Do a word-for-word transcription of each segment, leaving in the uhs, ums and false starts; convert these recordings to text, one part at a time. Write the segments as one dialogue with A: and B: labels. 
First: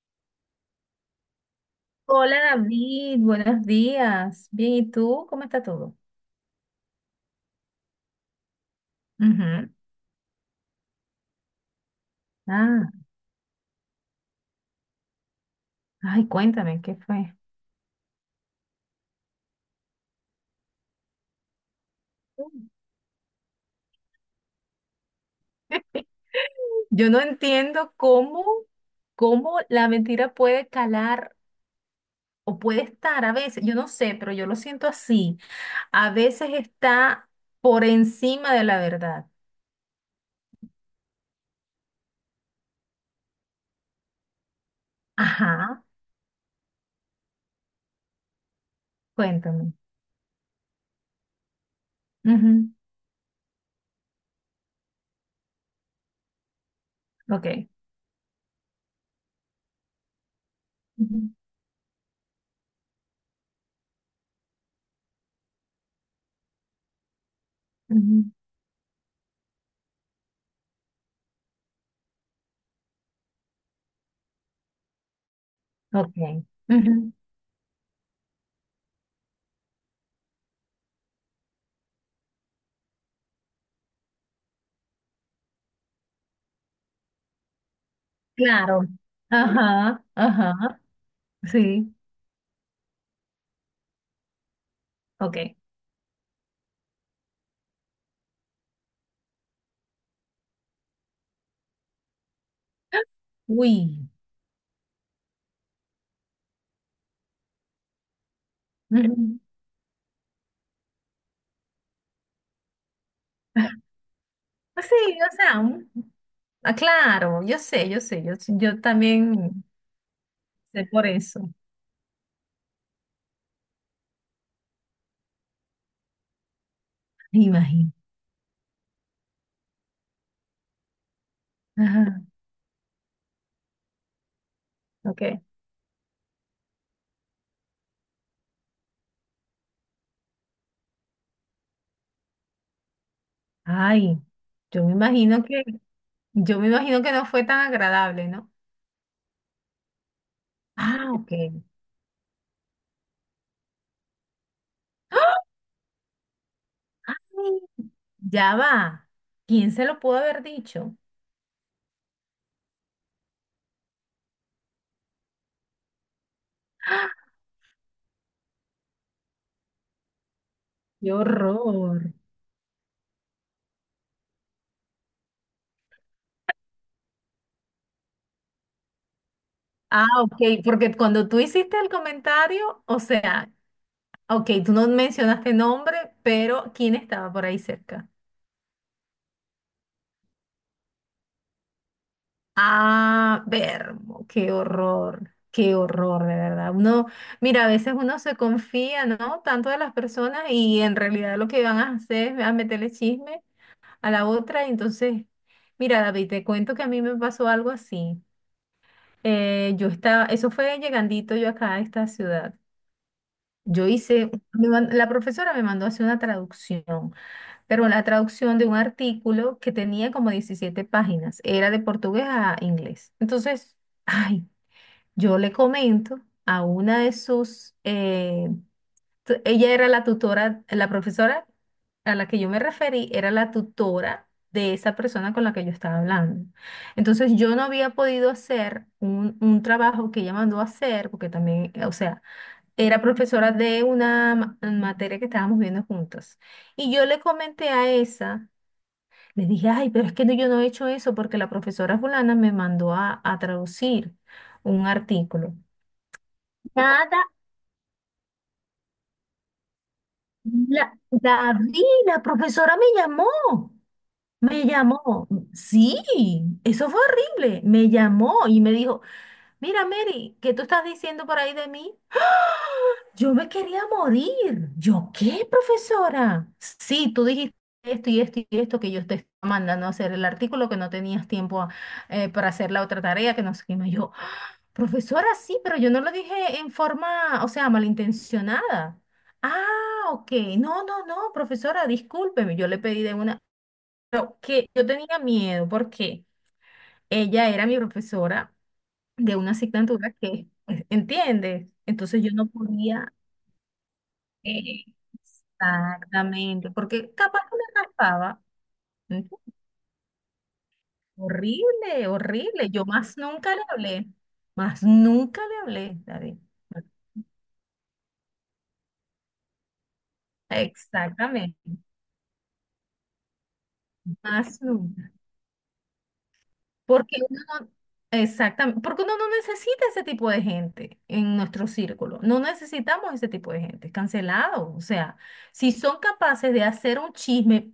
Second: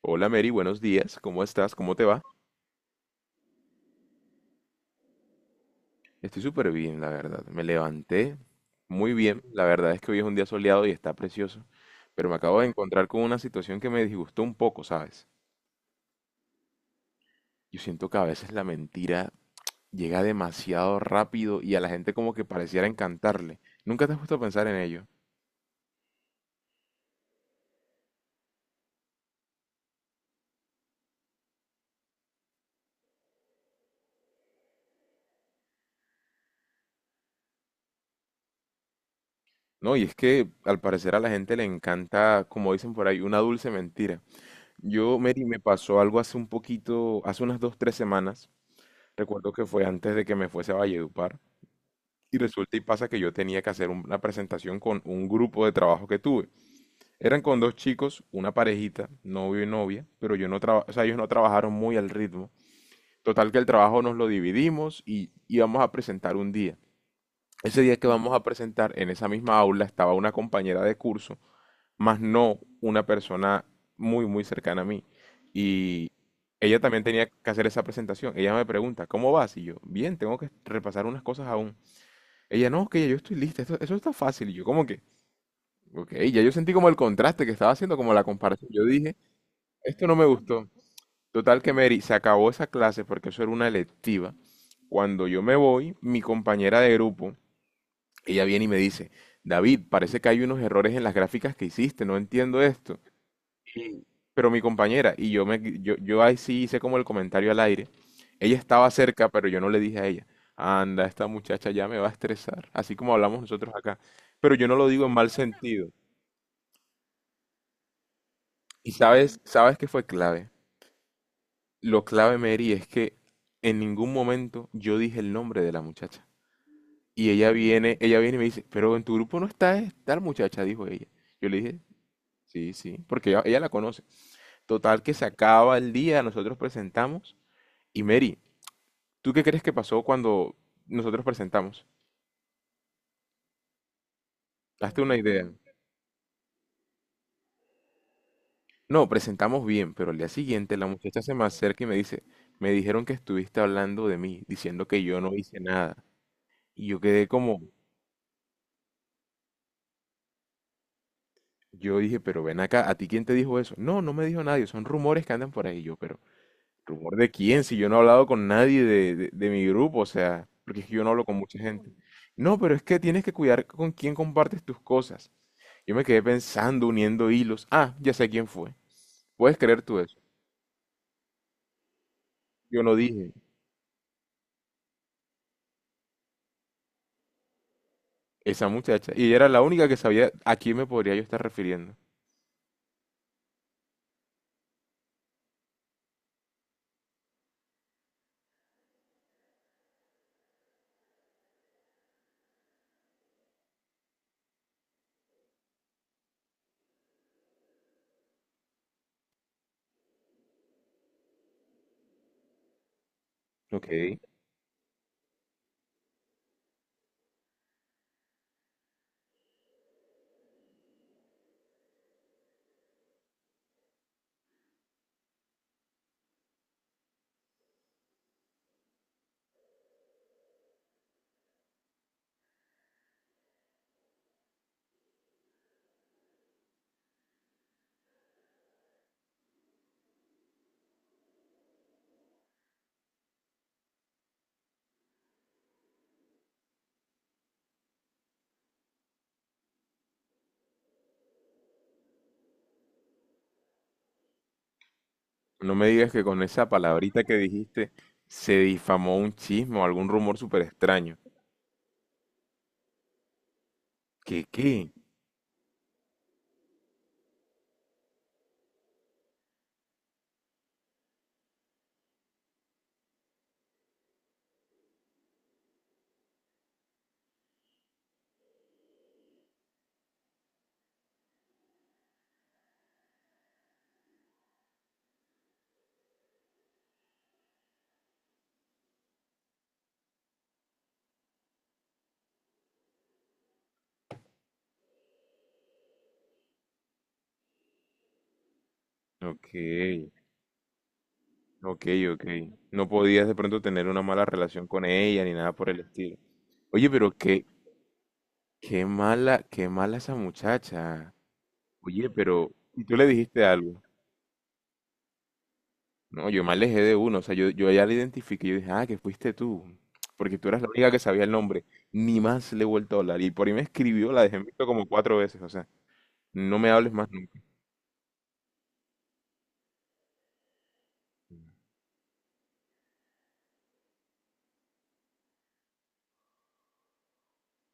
A: Hola Mary, buenos días. ¿Cómo estás? ¿Cómo te va?
B: Hola David, buenos días. Bien, ¿y tú? ¿Cómo está todo?
A: Estoy súper bien, la verdad. Me levanté muy bien. La
B: Ujú.
A: verdad es que hoy es un día soleado y está precioso. Pero me acabo de
B: Ah,
A: encontrar con una situación que me disgustó un poco, ¿sabes?
B: ay, cuéntame, ¿qué fue?
A: Yo siento que a veces la mentira llega demasiado rápido y a la gente como que pareciera encantarle. Nunca te has puesto a pensar en ello.
B: Yo no entiendo cómo, cómo la mentira puede calar o puede estar a veces, yo no sé, pero yo lo siento así. A veces está por encima de la verdad.
A: No, y es que al parecer a la gente le encanta, como dicen por ahí, una dulce mentira. Yo, Mary, me
B: Ajá,
A: pasó algo hace un poquito, hace unas dos, tres semanas. Recuerdo que
B: cuéntame.
A: fue antes de que me fuese a Valledupar y
B: Ujú.
A: resulta y pasa que yo tenía que hacer un- una presentación con un grupo de trabajo que tuve. Eran con
B: Ok.
A: dos chicos, una parejita, novio y novia, pero yo no traba- o sea, ellos no
B: Ujú,
A: trabajaron muy al ritmo. Total que el trabajo nos lo dividimos y íbamos a presentar un día. Ese día que
B: ujú.
A: vamos a presentar, en esa misma aula estaba una compañera de curso, más no una persona muy, muy cercana a mí. Y
B: Ok.
A: ella
B: Ujú.
A: también tenía que hacer esa presentación. Ella me pregunta, ¿cómo vas? Y yo, bien, tengo que repasar unas cosas aún. Ella, no, que ya yo estoy lista, esto- eso está fácil. Y yo, ¿cómo que? Ok, ya yo sentí como el contraste que estaba haciendo, como la comparación.
B: Claro.
A: Yo dije,
B: Ajá,
A: esto no me gustó.
B: ajá.
A: Total que,
B: Sí,
A: Mary, se acabó esa clase porque eso era una electiva. Cuando
B: ok.
A: yo me voy, mi compañera de grupo, ella viene y me dice, David, parece que hay unos errores en las gráficas que hiciste, no entiendo esto.
B: Uy.
A: Pero mi compañera, y yo, me, yo, yo ahí sí hice como el comentario al aire, ella estaba cerca,
B: Ujú.
A: pero yo no le dije a ella, anda, esta muchacha ya me va a estresar, así como hablamos nosotros acá. Pero yo no
B: Pues
A: lo
B: sí,
A: digo en mal
B: o sea,
A: sentido.
B: un- ah, claro, yo sé, yo sé, yo, yo
A: Y sabes,
B: también
A: ¿sabes qué fue clave?
B: sé por eso.
A: Lo clave, Mary, es que en ningún momento yo dije el nombre de la muchacha. Y
B: Me
A: ella
B: imagino.
A: viene, ella viene y me dice, pero en tu grupo no está es- tal muchacha, dijo ella. Yo le dije,
B: Ajá,
A: sí, sí, porque ella, ella la conoce. Total que se
B: ok.
A: acaba el día, nosotros presentamos. Y Mary, ¿tú qué crees que pasó cuando nosotros presentamos?
B: Ay, yo me
A: Hazte una
B: imagino
A: idea.
B: que, yo me imagino que no fue tan agradable, ¿no?
A: No, presentamos bien, pero al día siguiente la
B: Ah,
A: muchacha
B: ok.
A: se me acerca y me dice, me dijeron que estuviste hablando de mí, diciendo que yo no hice nada. Y yo quedé
B: ¡Ay!
A: como,
B: Ya va. ¿Quién se lo pudo haber dicho?
A: yo dije, pero ven acá, ¿a ti quién te dijo eso? No, no me dijo nadie, son rumores que andan por ahí. Y yo, pero ¿rumor de quién? Si yo no he hablado con nadie de, de- de mi grupo, o sea, porque es que yo no
B: Qué
A: hablo con mucha gente.
B: horror.
A: No, pero es que tienes que cuidar con quién compartes tus cosas. Yo me quedé pensando, uniendo hilos. Ah, ya sé quién fue. ¿Puedes creer tú
B: Ah,
A: eso?
B: ok, porque cuando tú hiciste el
A: Yo
B: comentario,
A: no
B: o
A: dije,
B: sea, ok, tú no mencionaste nombre, pero ¿quién estaba por ahí cerca?
A: esa muchacha. Y ella era la única que sabía a quién me podría yo estar refiriendo.
B: Ah, ver, qué horror, qué horror, de verdad. Uno, mira, a veces uno se confía, ¿no? Tanto de las personas y en realidad lo que van a hacer es a meterle chisme a la otra. Y entonces, mira, David, te cuento que a mí me pasó algo así. Eh, yo estaba, eso fue llegandito yo acá a esta ciudad. Yo
A: Ok.
B: hice, me man- la profesora me mandó a hacer una traducción, pero la traducción de un artículo que tenía como diecisiete páginas, era de portugués a inglés. Entonces... Ay, yo le comento a una de sus, eh, tu- ella era la tutora, la profesora a la que yo me referí, era la tutora de esa persona con la que yo estaba hablando. Entonces yo no había podido hacer un, un trabajo que ella mandó a hacer, porque también, eh, o sea, era profesora de una ma- materia que estábamos viendo juntas. Y yo le comenté a esa, le dije, ay, pero es que no- yo no he hecho eso porque la profesora fulana me mandó a a traducir un artículo.
A: No me digas que con esa
B: Nada,
A: palabrita que dijiste se difamó un chisme o algún rumor súper
B: la,
A: extraño.
B: David, la profesora me llamó,
A: ¿Qué
B: me
A: qué?
B: llamó, sí, eso fue horrible, me llamó y me dijo, mira Mary, ¿qué tú estás diciendo por ahí de mí? Yo me quería morir, ¿yo qué, profesora? Sí, tú dijiste esto y esto y esto que yo te estaba mandando a hacer el artículo, que no tenías tiempo eh, para hacer la otra tarea, que no sé qué más yo. Profesora, sí, pero yo no lo dije en forma, o sea, malintencionada. Ah, ok. No, no, no, profesora, discúlpeme, yo le pedí de una, pero que yo tenía miedo porque ella era mi profesora de una
A: Ok,
B: asignatura que, eh, ¿entiendes?
A: ok,
B: Entonces
A: ok.
B: yo no
A: No
B: podía,
A: podías de pronto tener una mala relación con
B: eh,
A: ella ni nada por el estilo.
B: exactamente,
A: Oye, pero
B: porque capaz
A: qué,
B: que me raspaba.
A: qué
B: ¿Entiendes?
A: mala, qué mala esa muchacha.
B: Horrible,
A: Oye, pero
B: horrible. Yo
A: ¿y tú le
B: más
A: dijiste
B: nunca le
A: algo?
B: hablé, más nunca le hablé,
A: No,
B: David.
A: yo me alejé de uno, o sea, yo, yo ya le identifiqué, yo dije, ah, que fuiste tú, porque tú eras la única que sabía el
B: Exactamente.
A: nombre, ni más le he vuelto a hablar, y por ahí me escribió, la dejé en visto como
B: Azul.
A: cuatro veces, o sea, no me hables más
B: Porque uno
A: nunca.
B: no, exactamente, porque uno no necesita ese tipo de gente en nuestro círculo. No necesitamos ese tipo de gente, cancelado. O sea, si son capaces de hacer un chisme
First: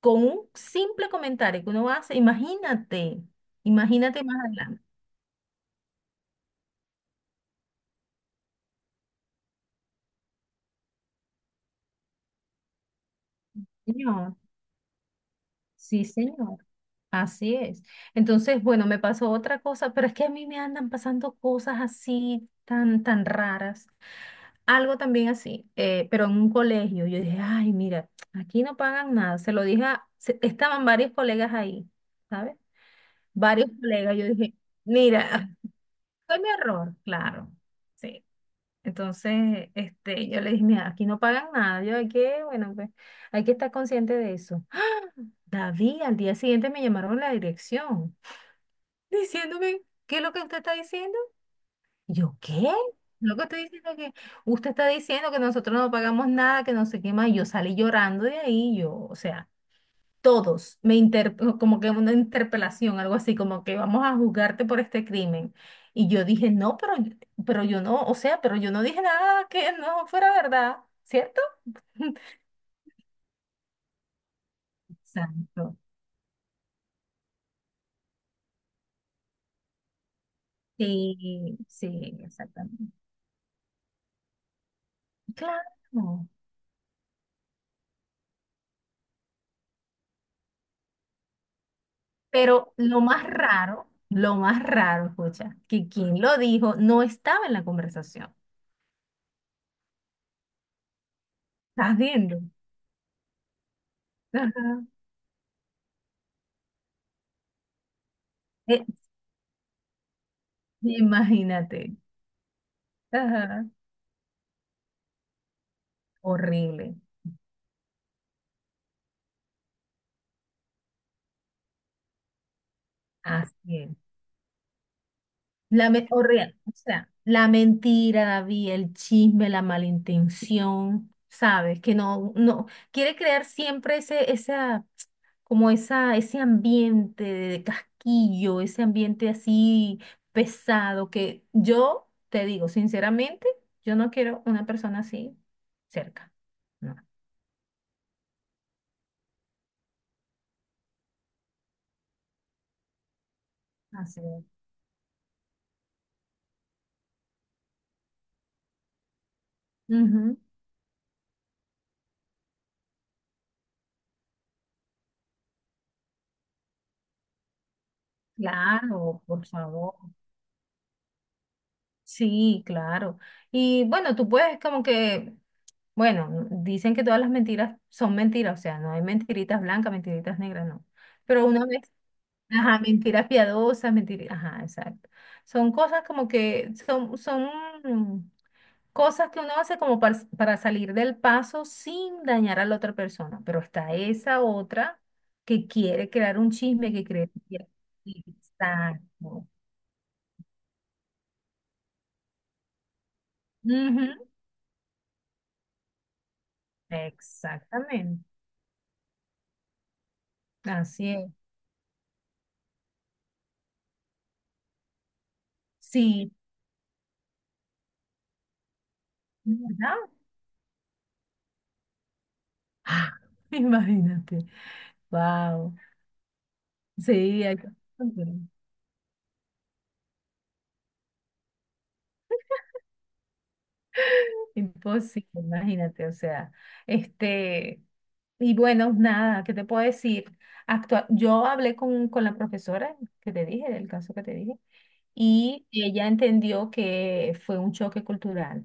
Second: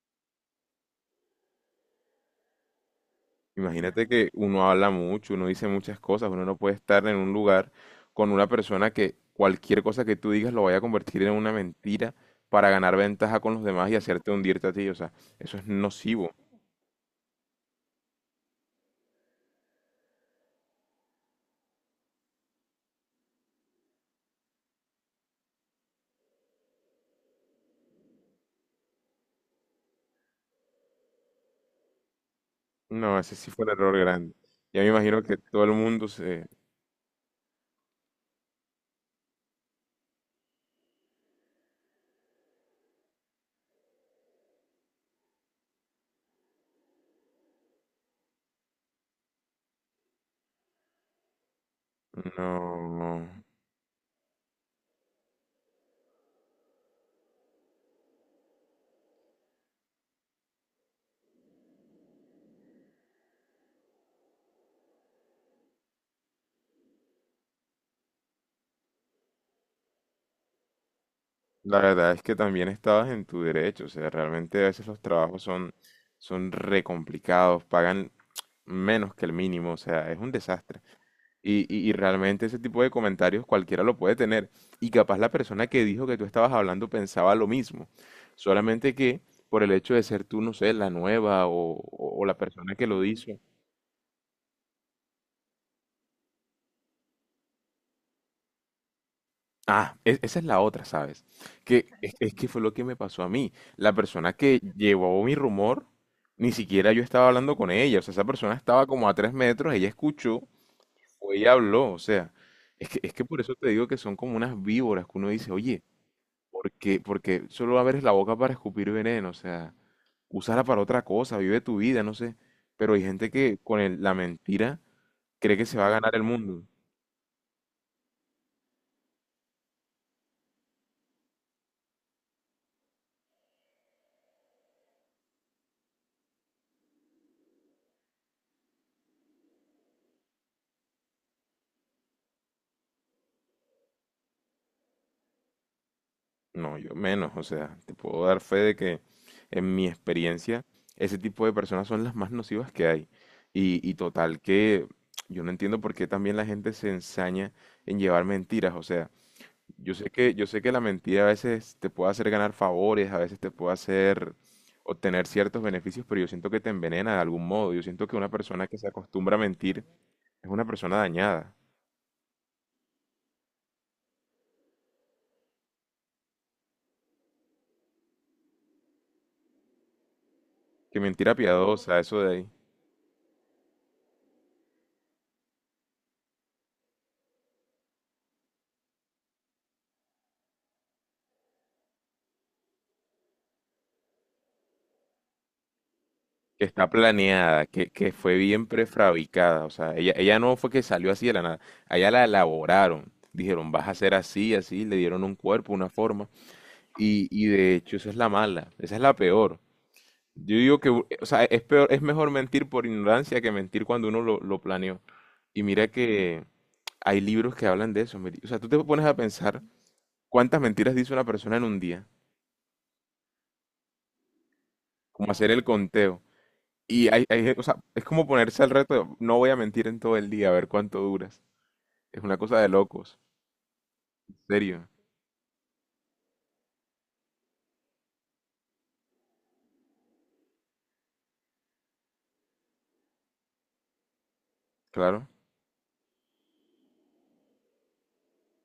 B: con un simple comentario que uno hace, imagínate,
A: Imagínate
B: imagínate
A: que
B: más
A: uno
B: adelante.
A: habla mucho, uno dice muchas cosas, uno no puede estar en un lugar con una persona que cualquier cosa que tú digas lo vaya a convertir en una mentira para ganar ventaja con los demás y hacerte
B: Señor,
A: hundirte a ti, o sea, eso es
B: sí,
A: nocivo.
B: señor. Así es. Entonces, bueno, me pasó otra cosa, pero es que a mí me andan pasando cosas así tan, tan raras. Algo también así, eh, pero en un colegio. Yo dije, ay, mira, aquí no pagan nada. Se lo dije a- se- estaban varios colegas ahí, ¿sabes?
A: No, ese sí fue un
B: Varios
A: error
B: colegas. Yo
A: grande.
B: dije,
A: Ya me imagino
B: mira,
A: que todo el mundo
B: fue
A: se...
B: mi error, claro. Sí. Entonces, este, yo le dije, mira, aquí no pagan nada. Yo hay que, bueno, pues, hay que estar consciente de eso. ¡Ah! David, al día siguiente me llamaron a la dirección diciéndome, ¿qué es lo que usted está diciendo? Yo, ¿qué?
A: No.
B: Lo que estoy diciendo que usted está diciendo que nosotros no pagamos nada, que no sé qué más. Y yo salí llorando de ahí, yo, o sea, todos me inter, no, como que una interpelación, algo así, como que vamos a juzgarte por este crimen. Y yo dije, no, pero, pero, yo no, o sea, pero yo no dije nada que no fuera verdad, ¿cierto?
A: La verdad es que también estabas en tu derecho, o sea, realmente a veces los trabajos son,
B: Exacto.
A: son re complicados, pagan menos que el mínimo, o sea, es un desastre.
B: Sí,
A: Y, y, y
B: sí,
A: realmente ese tipo de
B: exactamente.
A: comentarios cualquiera lo puede tener. Y capaz la persona que dijo que tú
B: Claro.
A: estabas hablando pensaba lo mismo, solamente que por el hecho de ser tú, no sé, la nueva o, o o la
B: Pero
A: persona que
B: lo
A: lo
B: más
A: hizo.
B: raro, lo más raro, escucha, que quien lo dijo no estaba en la conversación.
A: Ah, e- esa es la otra, ¿sabes? Que
B: ¿Estás
A: es, es
B: viendo?
A: que fue lo que me pasó a mí. La persona
B: Ajá.
A: que llevó mi rumor, ni siquiera yo estaba hablando con ella. O sea, esa persona
B: Eh,
A: estaba como a tres metros, ella escuchó o ella
B: Imagínate.
A: habló. O sea, es que, es que por eso
B: Ajá.
A: te digo que son como unas víboras que uno dice, oye, ¿por
B: Horrible.
A: qué? Porque solo abres la boca para escupir veneno. O sea, úsala para otra cosa, vive tu vida, no sé. Pero hay gente que con
B: Así es.
A: el- la mentira cree que se va a
B: La me-
A: ganar el
B: horrible.
A: mundo.
B: O sea, la mentira, David, el chisme, la malintención, ¿sabes? Que no, no, quiere crear siempre ese, esa como esa, ese ambiente de casquillo, ese ambiente así pesado, que yo te digo, sinceramente, yo no quiero una persona así cerca.
A: No, yo
B: No.
A: menos, o sea, te puedo dar fe de que en mi experiencia ese tipo de personas son las más nocivas que hay. Y, y
B: Así
A: total
B: es.
A: que yo no entiendo por qué también la gente se ensaña en llevar mentiras, o sea, yo sé que
B: Ujú.
A: yo sé que la mentira a veces te puede hacer ganar favores, a veces te puede hacer obtener ciertos beneficios, pero yo siento que te envenena de algún modo. Yo siento que una persona que se
B: Claro,
A: acostumbra a
B: por
A: mentir
B: favor.
A: es una persona dañada.
B: Sí, claro. Y bueno, tú puedes como que, bueno, dicen que todas las mentiras son mentiras, o sea, no hay mentiritas blancas, mentiritas negras, no.
A: Que mentira
B: Pero una vez
A: piadosa, eso de ahí.
B: ajá, mentiras piadosas, mentiras, ajá, exacto. Son cosas como que son, son cosas que uno hace como par- para, salir del paso sin dañar a la otra persona, pero está esa otra que quiere crear un
A: Que está
B: chisme, que cree que
A: planeada,
B: quiere-
A: que, que fue bien
B: Exacto.
A: prefabricada. O sea, ella, ella no fue que salió así de la nada. Allá la elaboraron. Dijeron, vas a
B: Ujú.
A: ser así, así. Le dieron un cuerpo, una forma. Y, y de hecho, esa es
B: Exactamente.
A: la mala. Esa es la peor. Yo digo que, u-
B: Así
A: o
B: es.
A: sea, es peor, es mejor mentir por ignorancia que mentir cuando uno lo, lo planeó. Y mira
B: Sí,
A: que hay libros que hablan de eso, mire. O sea, tú te pones a pensar
B: ¿verdad?
A: cuántas mentiras dice una persona en un día.
B: Ah, imagínate.
A: Como hacer el
B: Wow.
A: conteo. Y hay,
B: Sí,
A: hay,
B: hay
A: o
B: que...
A: sea, es como ponerse al reto, de, no voy a mentir en todo el día, a ver cuánto duras. Es una cosa de locos, en serio,
B: Imposible, imagínate, o sea, este, y bueno, nada, ¿qué te puedo decir? Actua- yo hablé con, con la profesora que te dije, del caso que te dije,
A: claro.
B: y ella entendió que fue un choque cultural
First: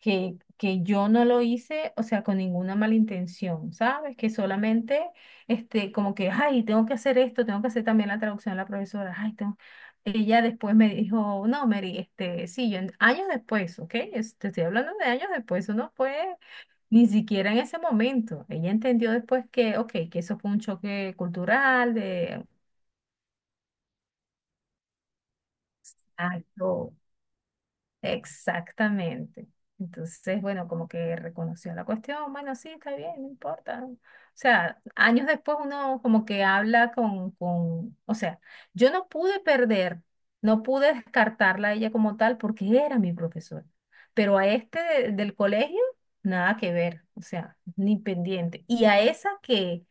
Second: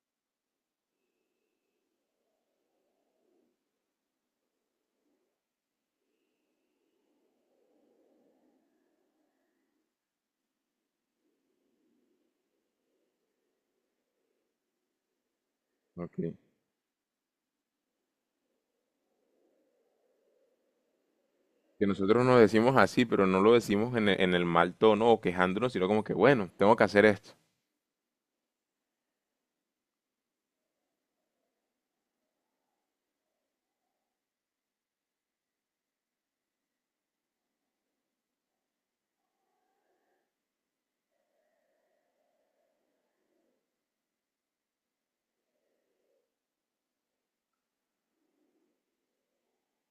B: que, que yo no lo hice, o sea, con ninguna mala intención, ¿sabes? Que solamente, este, como que, ay, tengo que hacer esto, tengo que hacer también la traducción a la profesora, ay, tengo... Ella después me dijo, no, Mary, este, sí, yo en- años después, ¿ok? Es- Te estoy hablando de años después, eso no fue
A: Ok.
B: ni siquiera en ese momento. Ella entendió después que, ok, que eso fue un choque
A: Que
B: cultural,
A: nosotros nos
B: de...
A: decimos así, pero no lo decimos en el, en el mal tono o quejándonos, sino como que, bueno, tengo que
B: acto
A: hacer esto.
B: Exactamente. Entonces, bueno, como que reconoció la cuestión, bueno, sí, está bien, no importa. O sea, años después uno como que habla con, con, o sea, yo no pude perder, no pude descartarla a ella como tal porque era mi profesora, pero a este de- del colegio, nada que ver, o sea, ni pendiente. Y a esa que,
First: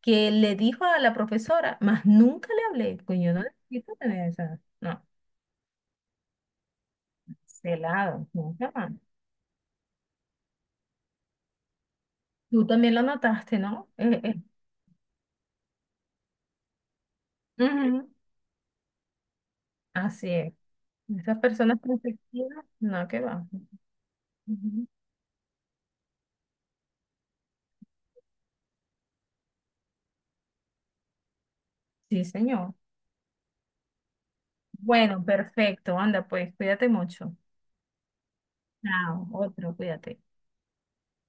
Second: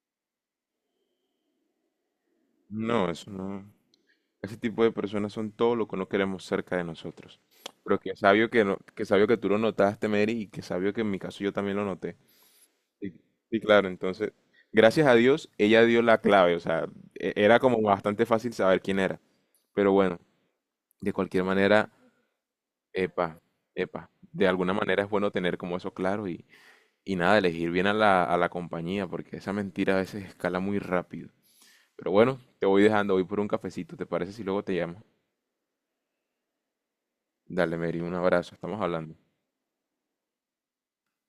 B: que le dijo a la profesora, más nunca le hablé,
A: No,
B: pues
A: eso
B: yo no
A: no.
B: necesito tener
A: Ese
B: esa,
A: tipo de
B: no,
A: personas son todo lo que no queremos cerca de nosotros. Pero que
B: celado,
A: sabio que,
B: nunca
A: no-
B: más.
A: que sabio que tú lo notaste, Mary, y que sabio que en mi caso yo también lo noté.
B: Tú también lo
A: Y,
B: notaste,
A: y claro,
B: ¿no? Eh,
A: entonces,
B: eh,
A: gracias a Dios, ella dio la clave, o sea, e- era como
B: Ujú.
A: bastante fácil saber quién era. Pero bueno,
B: Así es.
A: de
B: Esas
A: cualquier
B: personas
A: manera,
B: conflictivas, no, que
A: epa,
B: va.
A: epa, de alguna
B: Ujú.
A: manera es bueno tener como eso claro y, y nada, elegir bien a la, a la compañía, porque esa mentira a veces escala muy rápido. Pero
B: Sí,
A: bueno, te
B: señor.
A: voy dejando, voy por un cafecito, ¿te parece si luego te llamo?
B: Bueno, perfecto. Anda, pues, cuídate mucho.
A: Dale, Mary, un abrazo, estamos hablando.
B: Chao, otro, cuídate.